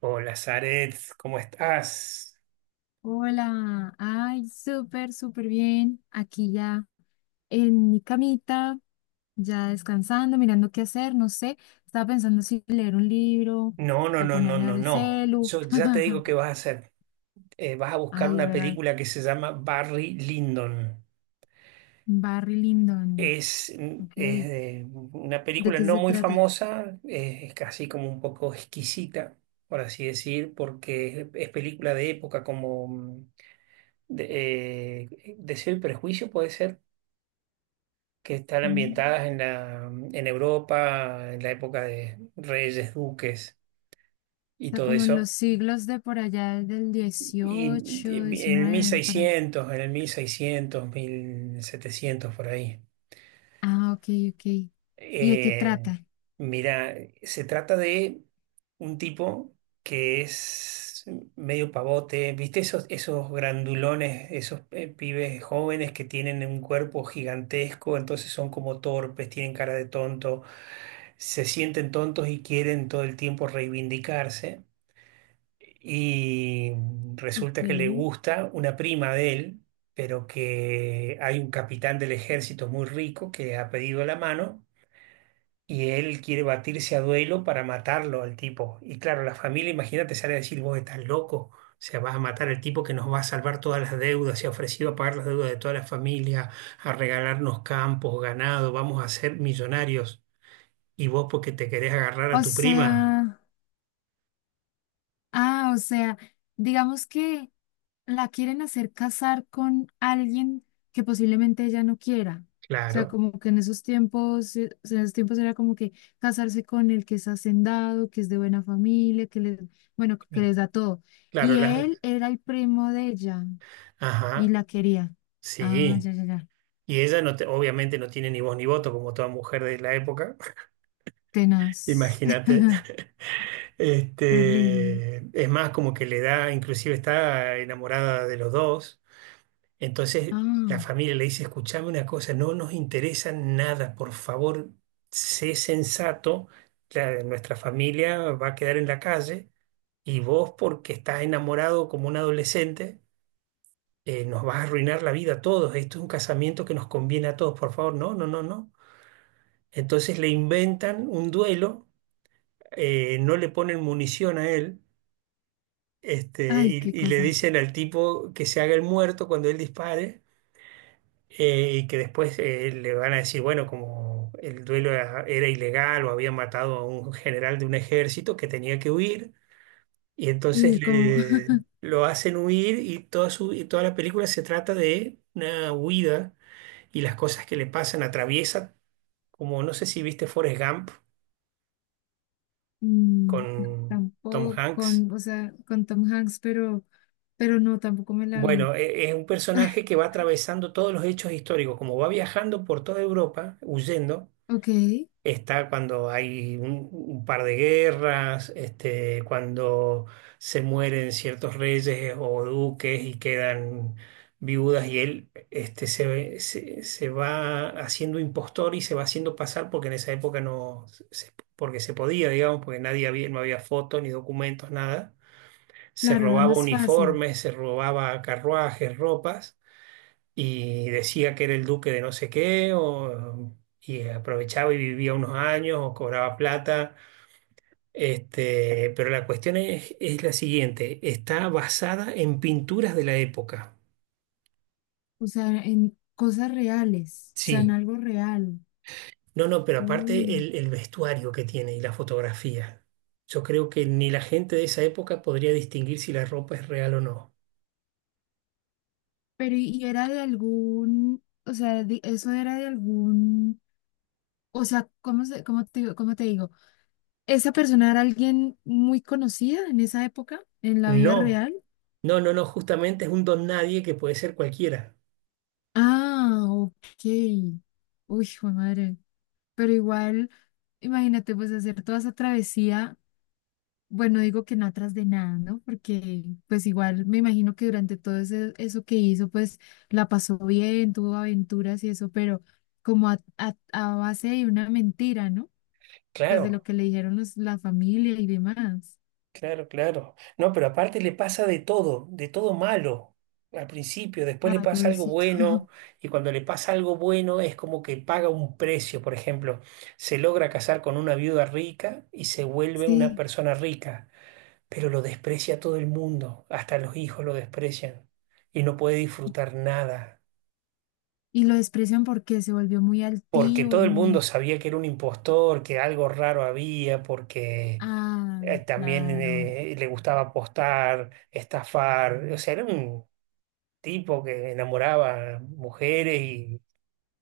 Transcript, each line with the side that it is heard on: right: Hola, Zaret, ¿cómo estás?
left: Hola, ay, súper, súper bien. Aquí ya en mi camita, ya descansando, mirando qué hacer, no sé. Estaba pensando si leer un libro
right: No, no,
left: o
right: no, no,
left: ponerme a
right: no,
left: ver el
right: no.
left: celu.
right: Yo ya te digo qué vas a hacer. Vas a buscar
left: Ay, a
right: una
left: ver, a ver.
right: película que se llama Barry Lyndon.
left: Barry Lyndon.
right: Es,
left: Ok.
right: es de una
left: ¿De
right: película
left: qué
right: no
left: se
right: muy
left: trata?
right: famosa, es casi como un poco exquisita, por así decir, porque es película de época, como de, Deseo y Prejuicio puede ser, que están
left: Mm.
right: ambientadas en en Europa, en la época de reyes, duques
left: O
right: y
left: sea,
right: todo
left: como en los
right: eso.
left: siglos de por allá del 18, 19 para.
right: En el 1600, 1700 por ahí.
left: Ah, ok, ok. ¿Y de qué
right: Eh,
left: trata?
right: mira, se trata de un tipo que es medio pavote, ¿viste? Esos grandulones, esos pibes jóvenes que tienen un cuerpo gigantesco, entonces son como torpes, tienen cara de tonto, se sienten tontos y quieren todo el tiempo reivindicarse. Y resulta
left: Ok.
right: que le gusta una prima de él, pero que hay un capitán del ejército muy rico que ha pedido la mano y él quiere batirse a duelo para matarlo al tipo. Y claro, la familia, imagínate, sale a decir, vos estás loco, o sea, vas a matar al tipo que nos va a salvar todas las deudas, se ha ofrecido a pagar las deudas de toda la familia, a regalarnos campos, ganado, vamos a ser millonarios. Y vos porque te querés agarrar a
left: O
right: tu prima,
left: sea. Ah, o sea, digamos que la quieren hacer casar con alguien que posiblemente ella no quiera. O sea,
right: claro.
left: como que en esos tiempos, o sea, en esos tiempos era como que casarse con el que es hacendado, que es de buena familia, que les, bueno, que les da todo.
right: Claro,
left: Y él
right: las...
left: era el primo de ella y
right: Ajá.
left: la quería. Ah,
right: Sí,
left: ya, ya, ya.
right: y ella obviamente no tiene ni voz ni voto como toda mujer de la época,
left: Tenaz.
right: imagínate.
left: Terrible.
right: Este, es más como que le da, inclusive está enamorada de los dos, entonces la
left: Ah,
right: familia le dice, escuchame una cosa, no nos interesa nada, por favor, sé sensato, nuestra familia va a quedar en la calle y vos porque estás enamorado como un adolescente. Nos vas a arruinar la vida a todos, esto es un casamiento que nos conviene a todos, por favor, no, no, no, no. Entonces le inventan un duelo, no le ponen munición a él,
left: ay,
right: y,
left: qué
right: y le
left: cosas.
right: dicen al tipo que se haga el muerto cuando él dispare, y que después le van a decir, bueno, como el duelo era ilegal o había matado a un general de un ejército que tenía que huir, y entonces
left: Y como
right: le... Lo hacen huir y y toda la película se trata de una huida y las cosas que le pasan atraviesa, como no sé si viste Forrest Gump
left: Mm,
right: con Tom
left: tampoco
right: Hanks.
left: con, o sea, con Tom Hanks, pero no, tampoco me la vi.
right: Bueno, es un personaje que va atravesando todos los hechos históricos, como va viajando por toda Europa, huyendo.
left: Ok,
right: Está cuando hay un par de guerras, cuando se mueren ciertos reyes o duques y quedan viudas y él se va haciendo impostor y se va haciendo pasar porque en esa época no, porque se podía, digamos, porque nadie había, no había fotos ni documentos, nada. Se
left: claro, era
right: robaba
left: más fácil.
right: uniformes, se robaba carruajes, ropas y decía que era el duque de no sé qué, o, y aprovechaba y vivía unos años o cobraba plata. Este, pero la cuestión es la siguiente, está basada en pinturas de la época.
left: O sea, en cosas reales, o sea, en
right: Sí,
left: algo real.
right: no, no, pero aparte
left: Uy,
right: el vestuario que tiene y la fotografía. Yo creo que ni la gente de esa época podría distinguir si la ropa es real o no.
left: pero y era de algún, o sea, eso era de algún, o sea, ¿cómo se, cómo te, cómo te digo? ¿Esa persona era alguien muy conocida en esa época, en la vida
right: No,
left: real?
right: no, no, no, justamente es un don nadie que puede ser cualquiera.
left: Ah, ok. Uy, hijo de madre. Pero igual, imagínate, pues hacer toda esa travesía, bueno, digo que no atrás de nada, ¿no? Porque pues igual me imagino que durante todo eso que hizo, pues la pasó bien, tuvo aventuras y eso, pero como a base de una mentira, ¿no? Pues de lo
right: Claro.
left: que le dijeron la familia y demás.
right: Claro, claro. No, pero aparte le pasa de todo malo al principio, después le
left: Ay,
right: pasa algo
left: pobrecito.
right: bueno y cuando le pasa algo bueno es como que paga un precio, por ejemplo, se logra casar con una viuda rica y se vuelve una
left: Sí.
right: persona rica, pero lo desprecia todo el mundo, hasta los hijos lo desprecian y no puede disfrutar nada.
left: Y lo desprecian porque se volvió muy
right: Porque
left: altivo,
right: todo el mundo
left: muy...
right: sabía que era un impostor, que algo raro había, porque
left: Ay,
right: también
left: claro.
right: le gustaba apostar, estafar, o sea, era un tipo que enamoraba mujeres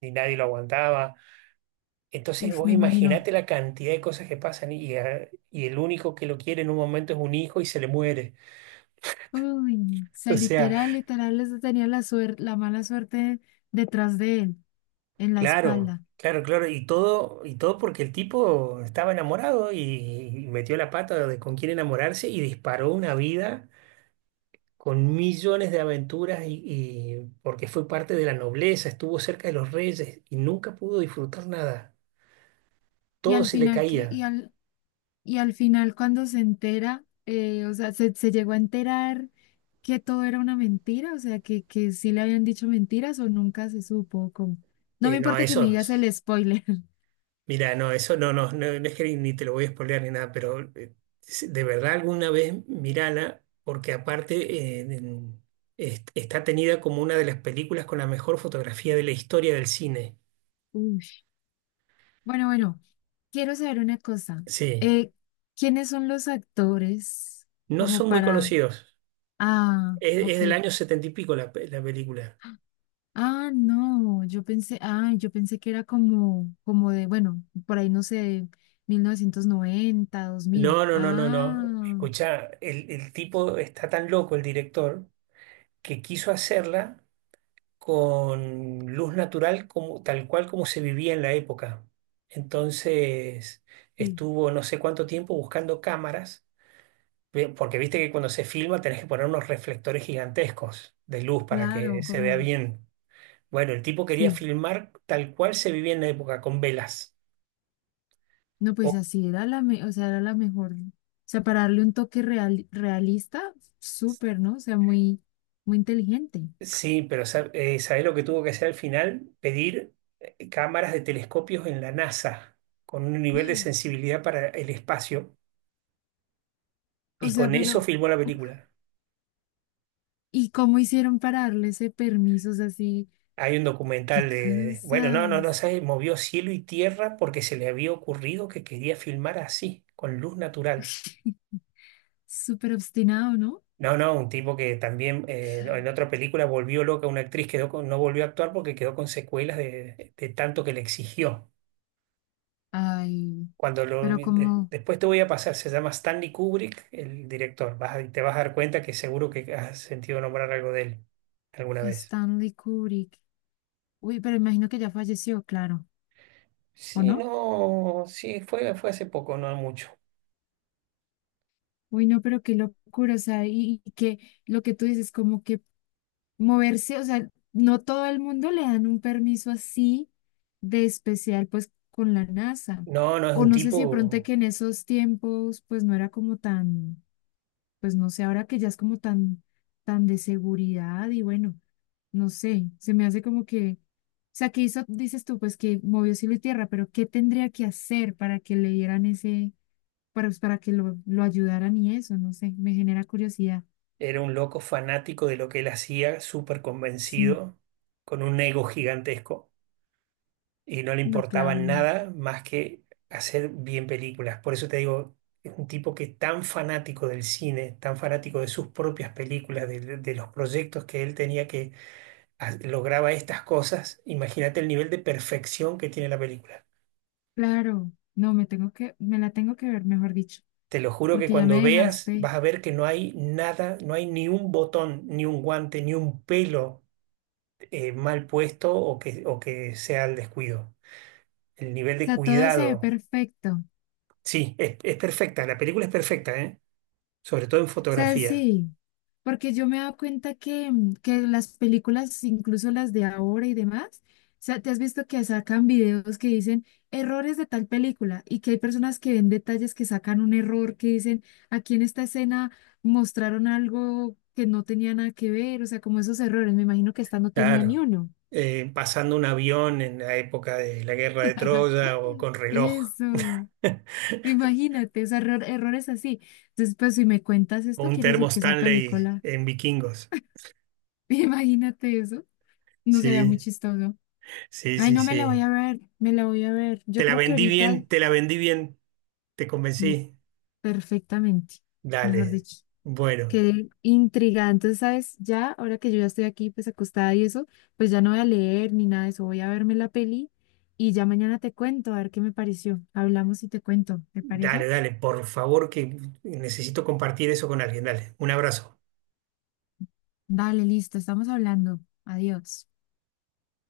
right: y nadie lo aguantaba. Entonces
left: Uf,
right: vos
left: me imagino.
right: imaginate la cantidad de cosas que pasan y el único que lo quiere en un momento es un hijo y se le muere.
left: Uy, o sea,
right: O sea,
left: literal, literal, les tenía la suerte, la mala suerte detrás de él, en la
right: claro,
left: espalda.
right: claro, claro. Y todo porque el tipo estaba enamorado y metió la pata de con quién enamorarse y disparó una vida con millones de aventuras y porque fue parte de la nobleza, estuvo cerca de los reyes y nunca pudo disfrutar nada.
left: Y
right: Todo
left: al
right: se le
left: final,
right: caía.
left: y al final cuando se entera, o sea, se llegó a enterar que todo era una mentira, o sea, que sí le habían dicho mentiras o nunca se supo cómo. No me
right: No,
left: importa que me
right: eso.
left: digas el spoiler.
right: Mira, no, eso no, no, no, no es que ni te lo voy a spoilear ni nada, pero de verdad alguna vez mírala, porque aparte eh, en- está tenida como una de las películas con la mejor fotografía de la historia del cine.
left: Uy. Bueno, bueno, quiero saber una cosa.
right: Sí,
left: Eh, ¿Quiénes son los actores
right: no
left: como
right: son muy
left: para...
right: conocidos.
left: Ah,
right: Es
left: ok.
right: del año setenta y pico la película.
left: Ah, no, yo pensé que era como, de, bueno, por ahí no sé, 1990, 2000.
right: No, no, no, no, no.
left: Ah,
right: Escuchá, el tipo está tan loco, el director, que quiso hacerla con luz natural como, tal cual como se vivía en la época. Entonces
left: sí.
right: estuvo no sé cuánto tiempo buscando cámaras, porque viste que cuando se filma tenés que poner unos reflectores gigantescos de luz para que
left: Claro,
right: se vea
left: como,
right: bien. Bueno, el tipo quería
left: sí.
right: filmar tal cual se vivía en la época, con velas.
left: No,
right: O-
left: pues así era o sea, era la mejor. O sea, para darle un toque real, realista, súper, ¿no? O sea, muy, muy inteligente.
right: sí, pero ¿sabés lo que tuvo que hacer al final? Pedir cámaras de telescopios en la NASA, con un nivel de sensibilidad para el espacio,
left: O
right: y
left: sea,
right: con eso
left: pero,
right: filmó la
left: uf,
right: película.
left: ¿y cómo hicieron para darle ese permiso? O sea, así,
right: Hay un
left: qué
right: documental de, bueno, no, no, no
left: cosas.
right: sé, movió cielo y tierra porque se le había ocurrido que quería filmar así, con luz natural.
left: Súper obstinado, ¿no?
right: No, no, un tipo que también no, en otra película volvió loca a una actriz, quedó no volvió a actuar porque quedó con secuelas de tanto que le exigió.
left: Ay,
right: Cuando lo,
left: pero como
right: después te voy a pasar, se llama Stanley Kubrick, el director. Te vas a dar cuenta que seguro que has sentido nombrar algo de él alguna vez.
left: Stanley Kubrick. Uy, pero imagino que ya falleció, claro, ¿o
right: Sí,
left: no?
right: no, sí, fue hace poco, no mucho.
left: Uy, no, pero qué locura, o sea, y que lo que tú dices, como que moverse, o sea, no todo el mundo le dan un permiso así de especial, pues, con la NASA.
right: No, no, es
left: O
right: un
left: no sé si de pronto
right: tipo.
left: que en esos tiempos, pues, no era como tan... Pues no sé, ahora que ya es como tan, tan de seguridad y bueno, no sé, se me hace como que, o sea, que hizo, dices tú, pues que movió cielo y tierra, pero ¿qué tendría que hacer para que le dieran ese, para que lo ayudaran y eso? No sé, me genera curiosidad.
right: Era un loco fanático de lo que él hacía, súper
left: Sí,
right: convencido, con un ego gigantesco y no le
left: no,
right: importaba
left: claro, no.
right: nada más que hacer bien películas. Por eso te digo, es un tipo que tan fanático del cine, tan fanático de sus propias películas, de los proyectos que él tenía que lograba estas cosas. Imagínate el nivel de perfección que tiene la película.
left: Claro, no, me la tengo que ver, mejor dicho,
right: Te lo juro que
left: porque ya me
right: cuando veas
left: dejaste,
right: vas a ver que no hay nada, no hay ni un botón, ni un guante, ni un pelo mal puesto o o que sea el descuido. El nivel
left: o
right: de
left: sea, todo se ve
right: cuidado,
left: perfecto,
right: sí, es perfecta, la película es perfecta, ¿eh? Sobre todo en
left: sea,
right: fotografía,
left: sí, porque yo me he dado cuenta que, que las películas, incluso las de ahora y demás, o sea, te has visto que sacan videos que dicen errores de tal película y que hay personas que ven detalles que sacan un error, que dicen aquí en esta escena mostraron algo que no tenía nada que ver, o sea, como esos errores, me imagino que esta no tenía ni
right: claro.
left: uno.
right: Pasando un avión en la época de la guerra de Troya o con reloj
left: Eso, imagínate, o sea, errores así. Entonces, pues si me cuentas
right: o
left: esto,
right: un
left: quiere
right: termo
left: decir que esa
right: Stanley
left: película,
right: en Vikingos.
left: imagínate. No sería muy
right: Sí,
left: chistoso.
right: sí,
left: Ay,
right: sí,
left: no me la voy
right: sí.
left: a ver, me la voy a ver.
right: Te
left: Yo
right: la
left: creo que
right: vendí
left: ahorita,
right: bien, te la vendí bien, te
left: no,
right: convencí.
left: perfectamente, mejor
right: Dale.
left: dicho.
right: Bueno.
left: Quedé intrigada. Entonces, ¿sabes? Ya, ahora que yo ya estoy aquí, pues acostada y eso, pues ya no voy a leer ni nada de eso. Voy a verme la peli y ya mañana te cuento, a ver qué me pareció. Hablamos y te cuento, ¿te
right: Dale,
left: parece?
right: dale, por favor, que necesito compartir eso con alguien. Dale, un abrazo.
left: Dale, listo, estamos hablando. Adiós.